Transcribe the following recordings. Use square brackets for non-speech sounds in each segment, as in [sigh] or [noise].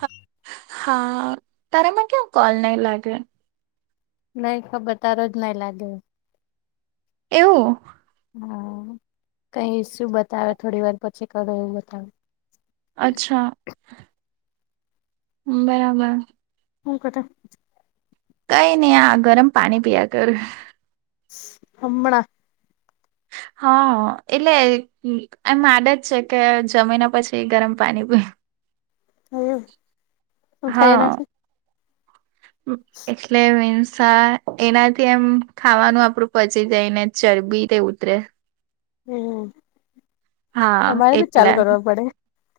હં, હા તારામાં કેમ કોલ નહીં લાગે? નહીં ખબર તારો જ નહીં લાગે. એવું? હા. કંઈ ઈશું બતાવે, થોડી વાર પછી કરો એવું બતાવે. અચ્છા બરાબર. હું કરતા? કંઈ નહીં, આ ગરમ પાણી પિયા કરું. ઈસ હમણા? હા. એટલે એમ આદત જ છે કે જમીને પછી ગરમ પાણી પીઉં. એવું શું થાય હા એનાથી? એટલે મિનસા એનાથી એમ ખાવાનું આપડું પચી જાય ને ચરબી તે ઉતરે. હમ્મ અમારે ભી ચાલુ કરવા પડે.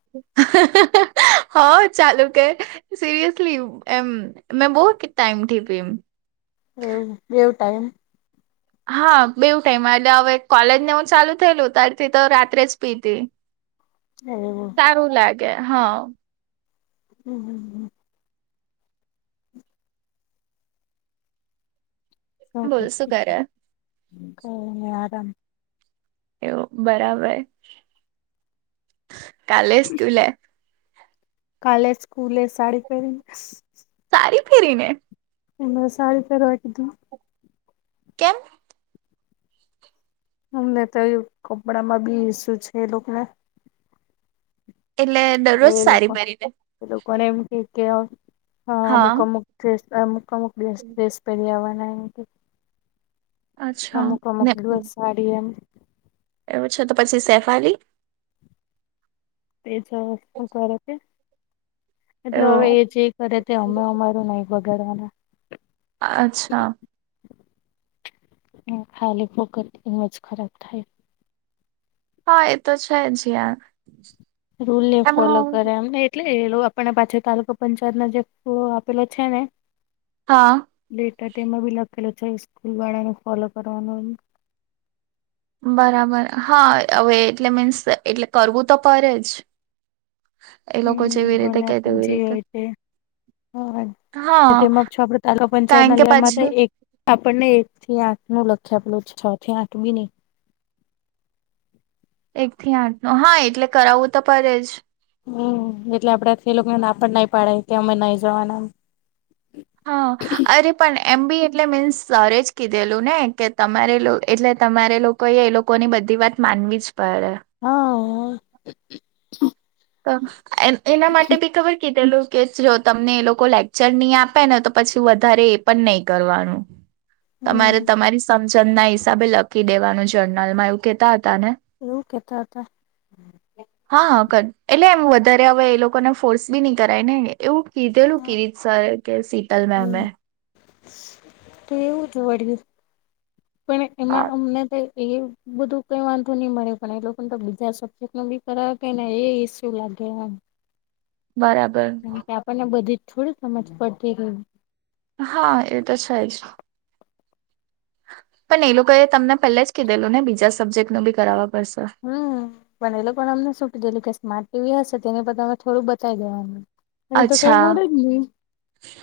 [inaudible] હં ચાલુ કર સિરિયસલી એમ મેં બહું ટાઈમ થી પીયુ એવું બેવ [unintelligible] ટાઈમ હા બેવું ટાઈમ એટલે હવે કોલેજ ને એવું ચાલુ થયેલું ત્યારથી તો રાત્રે જ પીતી. [inaudible] હમ્મ હારું લાગે હા. હું હું ઓકે બોલ શું કરે કઈની આરામ. કેવું બરાબર કાલે સ્કુલે? કાલે સ્કૂલે સાડી પેરીસ? સાડી પેહરીને. એમા સાડી પેહરવા કીધુ. કેમ? હમને તો ઇ કપડા માં બી સું છે એ લોક ને એટલે દરરોજ એ લોકો સાડી પેરીનેે એ લોકોને એમ કે કે હ અમુક હા અમુક જે સા અમુક ડેસ પેરી આવવાના એમ કે અચ્છા અમુક અમુક ને દિવસ સાડી એમ એવું છે તો પછી સેફાલી એ ચ હું કરે તે એટલે હવે એવું એ જે કરે તે અમે અમારું નઇ બગાડવાના અચ્છા. હ ખાલી ફોકટ એમ જ ખરાબ થાય. હા એ તો છે જ યાર રૂલે ફોલો એમાં કરે એમને એટલે એ લોકો આપને પાછો તાલુકો પંચાયત ના જે આપેલો છે ને હા. ડેટા તેમાં બી લખેલો છે સ્કૂલ વાળાને ફોલો કરવાનો બરાબર હા હવે એટલે મીન્સ એટલે કરવું તો પડે જ એ હું લોકો જેવી રીતે ભલે કે આપડું તેવી જે રીતે હોય તે હવે હા તેમાં છ આપડે તાલુકા પંચાયત કારણ ના કે લેય માં તે પછી એક આપણને એક થી આઠનું લખી આપલું છે છ થી આઠ બી નઈ એક થી આઠ નો હા એટલે કરાવું તો પડે જ હું એટલે આપડાથી એ લોકોને ના પણ નઈ પાડાય કે અમે નઈ જવાના એમ હા અરે પણ એમ બી એટલે મીન્સ સરે જ કીધેલું ને કે તમારે લું એટલે તમારે લો કોઈએ એ લોકોની બધી વાત માનવી જ પડે હઅ [inaudible] અ એમ એના માટે બી ખબર કીધેલું કે જો તમને એ લોકો લેક્ચર ની આપે ને તો પછી વધારે પન નઇ કરવાનું તમારે તમારી સમજણ ના હિસાબે લખી દેવાનું જર્નલમાં એવું કેતા હતા ને એવું કેતા અતા હા ક એટલે એમ વધારે હવે એ લોકોને ફોર્સ બી ની કરાય ને એવું કીધેલું કીરીત સરે કે શીતલ મેમે તેવું જ વળી પણ હા એમાં અમને તો કેએ બધું કઈ વાંધો ની મળે પણ એ લોકોને તો બીજા સબ્જેક્ટનું બી કરાવે કે ને એ ઈસ્યુ લાગે એમ બરાબર. કારણ કે આપણને બધી જ થોડી સમજ પડતી હોય હા એ તો છે જ પન એ લોકોએ તમને પેલે જ કીધેલું ને બીજા સબ્જેક્ટ નું બી કરાવા પડશે હું પણ એ લોકોને અમને સુ કીધેલું કે સ્માર્ટ ટીવી હશે તેની પર તમે થોડું બતાવી દેવાનું અને તો કઈ અચ્છા મળે જ નહી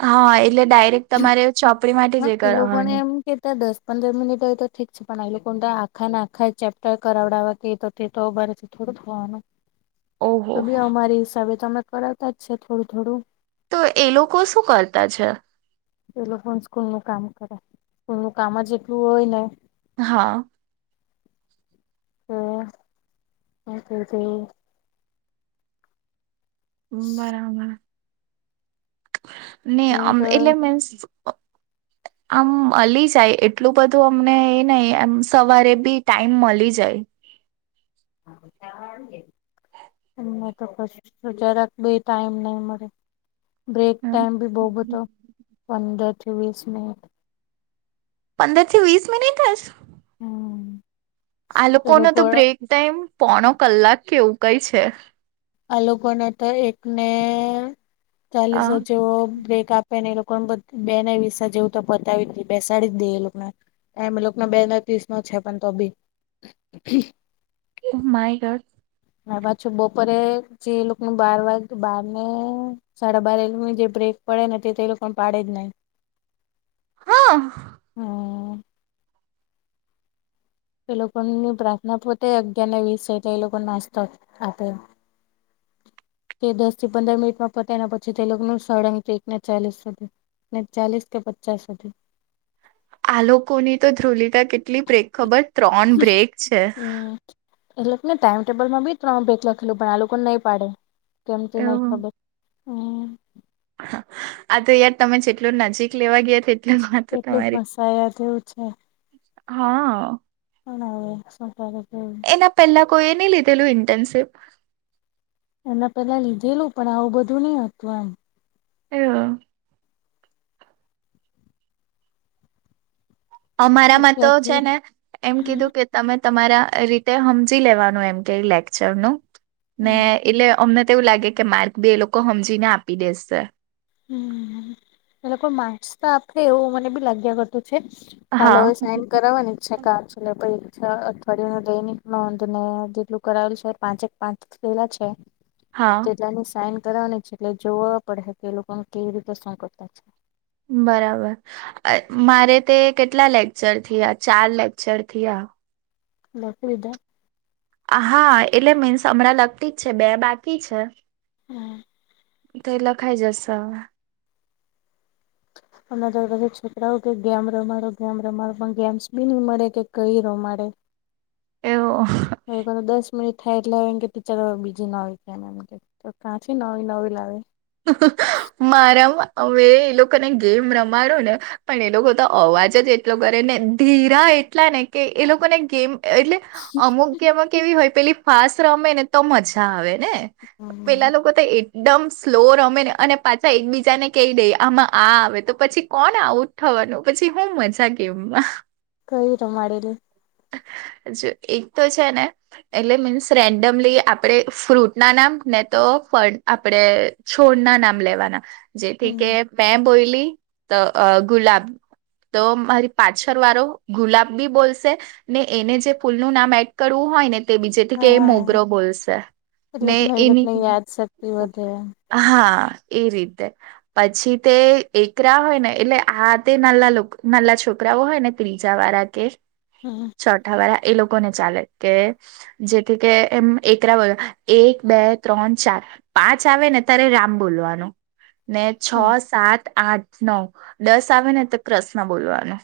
હા એટલે તમને ડાયરેક્ટ તમારે ચોપડી માટે હા જે કરવાની એ તો દસ પંદર મિનિટ ઓય તો ઠીક છે પણ એલોકોને ત આખાને આખા ચેપ્ટર કરાવડાવા કેય તો તે તો અમારે થોડુ થવાનો તો ઓહો બી અમારી હિસાબે તમે અમે કરાવતા જ છે, થોડું થોડું તો એ લોકો શું કરતા છે? એ લોકોનુ સ્કૂલ નું કામ કરે સ્કૂલ નું કામ જ એટલું હોય ને. હા. હા. [unintelligible] બરાબર. ને આમ તો એટલે મીન્સ. આમ અલી જાય એટલું બધું અમને એ નઈ સવારે બી ટાઈમ મલી જાય. [unintelligible] એમને તો કશુ, જરાક બી ટાઈમ નહી મળે. બ્રેક હમ. ટાઈમ બી બહુ બધો પંદર થી વીસ મિનિટ. પંદર થી વીસ મિનિટ જ! હમ. આ એ લોકોનો લોકો તો બ્રેક ટાઈમ પોણો કલાક કે એવું કઈ છે. આ લોકોને તો એકને હ ચાલીસ હજો બ્રેક આપ પને એ લોકોને બધ બે ને વિસે જેવું તો પતાવી. બેસાડી જ દે એ લોકોને. એમ લોકો ન બે ને ત્રીસ નો છે. પણ તો બી. My God. ને પાછું બપોરે જે એ લોકોનુ બાર વાગે બાર ને. સાડા બાર એ જે બ્રેક પડે ને તે તો એ લોકો ને પાડે જ નહી. હા. હ.. એ લોકોની પ્રાર્થના પતે અગિયાર ને વીસ એટે લે એ લોકો ને નાસ્તો આપે. તે દસ થી પંદર મિનિટમાં પતે ના પછી તે લોકનું સળંગ એક ના ચાલીસ સુધી. ને ચાલીસ કે પચાસ સુધી. આ લોકોની તો ધ્રુલિતા કેટલી બ્રેક ખબર છે ત્રણ બ્રેક છે. હમ એ લેકને ટાઈમ ટેબલમાં બી ત્રણ બ્રેક લખેલુ પણ આ લોકો નહી પાડે. કેમ [unintelligible] નઈ એવું ખબર. આ તો યાર તમે જેટલું નજીક લેવા ગયા તે કેટલું ફસાયા જેવું છે. હા પણ હવે શું કરું [inaudible] એના પેલા કોઈએ નહીં લીધેલું ઇન્ટર્નશિપ. એના પેલા લીધેલું પણ આવું બધું નહતું એમ. એઅ. અમારામાં તો છે અત્યારથી ને એમ હમ કીધું કે, તમે તમારા રીતે હમજી લેવાનું એમ કે લેક્ચર નું ને. એટલે અમને તો એવું લાગે કે માર્ક બી એ લોકો સમજીને આપી દેશે. હમ એ લોકો માર્ક્સ તો આપે એવું મને બી લાગ્યા કરતું છે. કાલ હા હવે સાઈન કરાવવાની જ છે કાલ. એટલે પહી છ અઠવાડયિયા ન દૈનિક નોંધ ને જેટલું કરાવેલ છે. પાંચેક પાંચ. પેલા છે. હા. એલાની સાઈન કરવાની છે એટલે જોવા પડેહે કે એ લોકોને કેવી રીતે શું કરતા છે? બરાબર. અ મારે તે કેટલા લેક્ચર થયા ચાર થયા. લખી લીધા. હા એટલે મીન્સ હમણાં લખતી જ છે, બે બાકી છે, હમ [inaudible] તો‌એ લખાઈ જશે, અને જો પછી છોકરાઓ કે ગેમ રમાડો ગેમ રમાડો પણ ગેમ્સ બી નહી મળે કે કઈ રમાડે એવો હવે કોને દસ મિનિટ થાય એટલે હવે એમ કે ટીચર હવે બીજી ના હોય થાય એમ કે તો કાંચી લાવી નવી લાવે મારા વે એ લોકોને ગેમ રમાડુ ને, પણ એ લોકો તો અવાજ જ એટલો કરે ને ધીરા એટલા ને કે એ લોકોને ગેમ એટલે અમુક એમાં કેવી હોય પેલી ફાસ્ટ રમે ને તો મજા આવે ને, હમ પેલા લોકો તો એકદમ સ્લો રમે ને અને પાછા એકબીજાને કહી દઈ આમાં આ આવે તો પછી કોણ આવું. થવાનું પછી હું મજા ગેમમાં, કઇ રમાડેલી, જો એક તો છે ને, એટલે મીન્સ રેન્ડમલી આપણે ફ્રૂટના નામ ને તો ફળ-આપણેે છોડ નામ લેવાના હમ કે મેં બોયલી તો ગુલાબ તો મારી પાછળ વાળો ગુલાબ બી બોલશે, ને એને જે ફૂલનું નામ એડ કરવું હોય ને, તે બીજેથી કે એ હા મોગરો બોલશે એટલે ને નવી એની લોકોને [inaudible] [unintelligible] હા એ રીતે, પછી તે એકરા હોય ને એટલે આ તે નાલા નાલા છોકરાઓ હોય ને ત્રીજા વાળા તે હમમ ચોઠા વાળા એ લોકો ને ચાલે કે જેથી કે એમ એકરા બ એક, બે, ત્રણ, ચાર, પાંચ આવે ને ત્યારે રામ બોલવાનું ને છ, હમ સાત, આઠ, નવ દસ આવે ને તો કષ્ન બોલવાનું,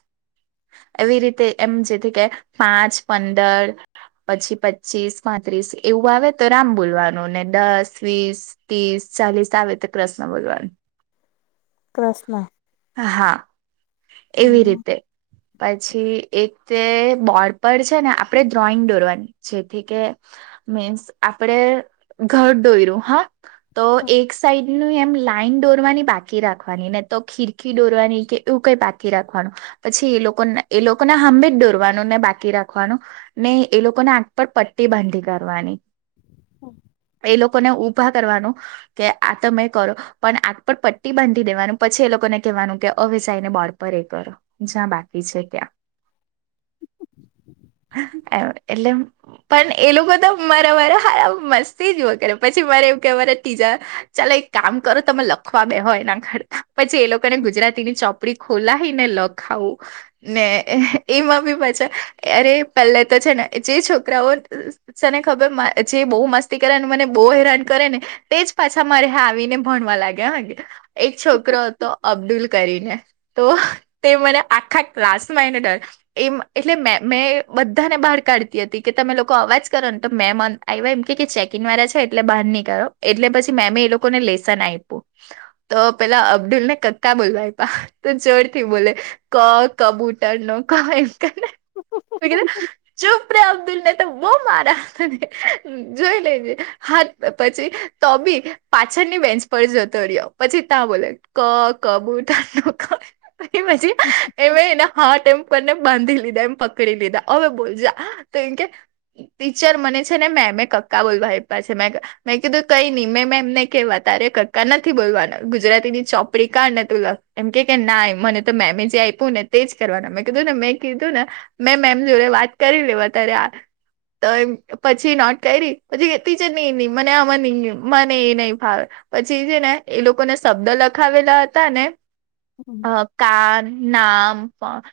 એવી રીતે એમ જેથી કે પાંચ, પંદર, પછી પચીસ, પાંત્રીસ એવું આવે તો રામ બોલવાનું ને, દસ, વીસ ત્રીસ, ચાલીસ આવે તો કષ્ણ બોલવાનું, ક્રષ્ન હા એવી હમ રીતે, પછી એક તે બોર્ડ પર છે ને આપડે ડ્રોઈંગ દોરવાની, જેથી કે મીન્સ આપડે ઘર દોઈર્યું હા તો એક સાઈડ પેલું એમ લાઇન દોરવાની બાકી રાખવાની ને તો ખીરકી દોરવાની એવું કઈ બાકી રાખવાનું, પછી એ લોકો એ લોકોને હામેજ દોરવાનું ને બાકી રાખવાનું, ને એ લોકોને આંખ પર પટ્ટી બાંધી કરવાની, હમ [inaudible] એ લોકોને ઉભા કરવાનું કે આ તમે કરો, પણ આંખ પર પટ્ટી બાંધી દેવાનું પછી એ લોકો ને કહેવાનું કે અવેસાયને બોડૅ પર એ કરો. જ્યાં બાકી છે ત્યાં- એટલે, એમ પણ એ લોકો તો મારા વારે હારા મસ્તી જુ કરે પછી મારે કે વરે ત્રીજા ચાલ એક કામ કરો તમે લખવા બે હો એના પછી એ લોકોને ગુજરાતીની ચોપ- ઉપડી ખોલાહિ ને લખાવું ને એમાં બી પાછા અરે પહેલા તો છે ને જે છોકરાઓ તને ખબર જે બહુ મસ્તી કરે અને મને બહુ હેરાન કરે ને તે જ પાછા મારે આવીને ભણવા લાગ્યા હા ગે. એક છોકરો હતો અબ્દુલ કરીને તો તે મને આખા ક્લાસમાં એને ડર એમ એટલે મેં મેં બધાને બહાર કાઢતી હતી કે તમે લોકો અવાજ કરો ને તો મેમાન આવ્યા એમ કે ચેકિંગ વાળા છે એટલે બહાર નહી કરો એટલે પછી મેમે એ લોકોને લેસન આઈપૂ તો પેલા અબ્દુલ ને કતા બોલવાયપ તો જોર થી બોલે ક કબૂતર નો ક એમ કરને. [inaudible] મેં કીધું ચુપ રે અબ્દુલને તો બઉ મારા. જોઈ લેજે હા ત પછી તો બી પાછળની બેન્ચ પર જતો રહ્યો પછી ત્યાં બોલે ક કબુતર નો ક એમે એના હાથ એમ બન્ને બાંધી લીધા એમ પકડી લીધા હવે બોલ જા તો એમ કે ટીચર મને છે ને મેં મેં કક્કા બોલવા મેં કા મેં કીધું કઈ નહી મેં મેં એમને કેવા તારે કકા નથી બોલવાના ગુજરાતી ની ચોપડી કાઢને તું લખ એમ કે કે ના મને તો મેમે જે આપ્યું ને તેજ કરવાનું મેં કીધું ને મેં કીધું ને મેં મેમ જોડે વાત કરી લેવા અત્યારે તો એમ પછી નોટ કરી પછી કે ટીચર ની નીમ મને આમાં નહીં એ મને એ નઈ ફાવે. પછી છે ને એ લોકોને શબ્દ લખાવેલા હતા ને હમ અહ કાન નામ પણ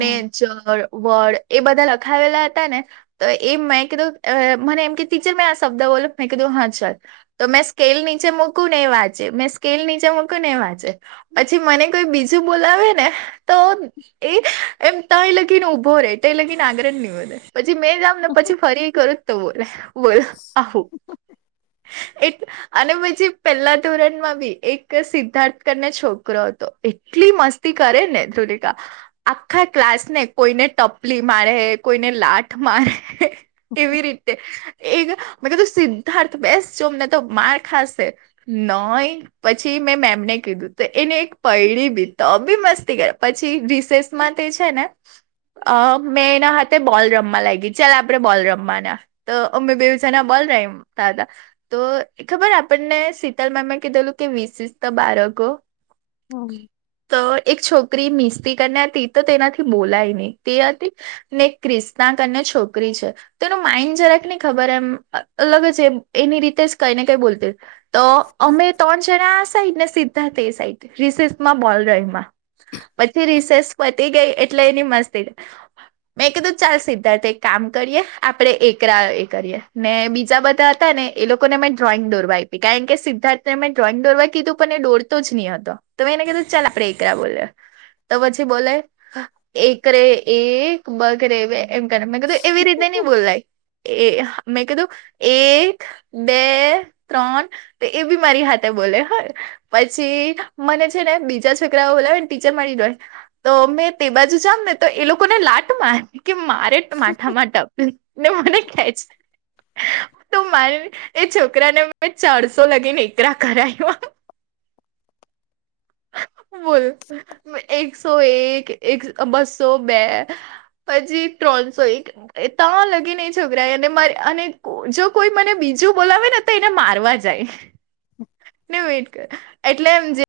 ને ચળ વળ એ બધા લખાવેલા હતા ને તો એમ મેં કીધું અહ મને એમ કે તીજે મેં આ શબ્દ બોલુ મેં કીધું હા ચાલ તો મેં સ્કેલ નીચે મૂકું ને એ વાંચે મેં સ્કેલ નીચે મૂકૂ ને એ વાંચે. પછી મને કોઈ બીજું બોલાવે ને તો એ એમ તં એ લગીને ઊભો રહેે તો એ લગીને આગર હી નહીં વધે. પછી મેં જામ ને પછી ફરી કરું તો બોલે બોલ આહું. એ અને પછી પહેલા ધોરણમાં બી એક સિદ્ધાર્થ કરી ને છોકરો હતો એટલી મસ્તી કરે ને ધુલિકા આખા ક્લાસ ને કોઈને ટપલી મારે કોઈને લાતમારે એવી રીતે એક મેં કીધું સિદ્ધાર્થ બેસ જો નહીં તો માર ખાશે. નોઇ. પછી મેં મેમને કીધું તે એને એક પૈડીલીધી બી મસ્તી ક રે પછી રિસેસ માં તે છે ને અહ મેં એના હાથે બોલ રમવા લાગી ચાલ આપણે બોલ રમવાના. તો અમે બેઉ જના બોલ રમતા હતા. તો ખબર આપણને શીતલ મેમે કીધેલું કે વિશિષ તો બાળકો હમ્મ. તો એક છોકરી મિસ્ટી કરીને હતી તો તેનાથી બોલાય નહી તે હતી. ને ક્રિસ્તાં કરી છોકરી છે તો એનું માઈન્ડ જરાક નહી ખબર એમ અલગ છે એની રીતે જ કઈ ને કઈ બોલતી તો અમે ત્રણ જણા આ સાય ને સી તા તે સાઈડ થી. રિસેસમાં બોલ રમાંયા. પછી રિસેસ પતી ગઈ એટલે એની મસ્તી મેં કીધું ચાલ સિદ્ધાર્થ એક કામ કરીએ આપણે એકરા એ કરીએ ને બી બીજા બધા હતા ને એ લોકોને મેં ડ્રોઈંગ દોરવા આયપી કારણ સિદ્ધાર્થને મેં ડ્રોઈંગ દોરવા કીધું પણ દોર તો જ નહી હતો તો એને કીધું ચાલ આપણે એકડા બોલીએ તો પછી બોલે એક રે એક બગડે બે એમ કેને કીધું એવી નહી બોલય એ મેં કીધું એક બે ત્રણ એ બી હાથે બોલે હો પછી મને છે ને બીજા છોકરાઓ બોલાવે ને ટીચર મરી ગઈ મેં તે બાજુ જામ ને તો એ લોકોને લાટ મા માય માથામાં ટપ ને મને ખેંચે મારે એ છોકરા ને મેં ચારસો લગીને એકરા કરાવ્યા બોલ. એકસો એક એક બસો બે પછી ત્રણસો એક ત લગી નહીં છોકરા અને મારે અને જો કોઈ મને બીજું બોલાવે ને તો એને મારવા જાય ને એ ઓ એટલે એમ જે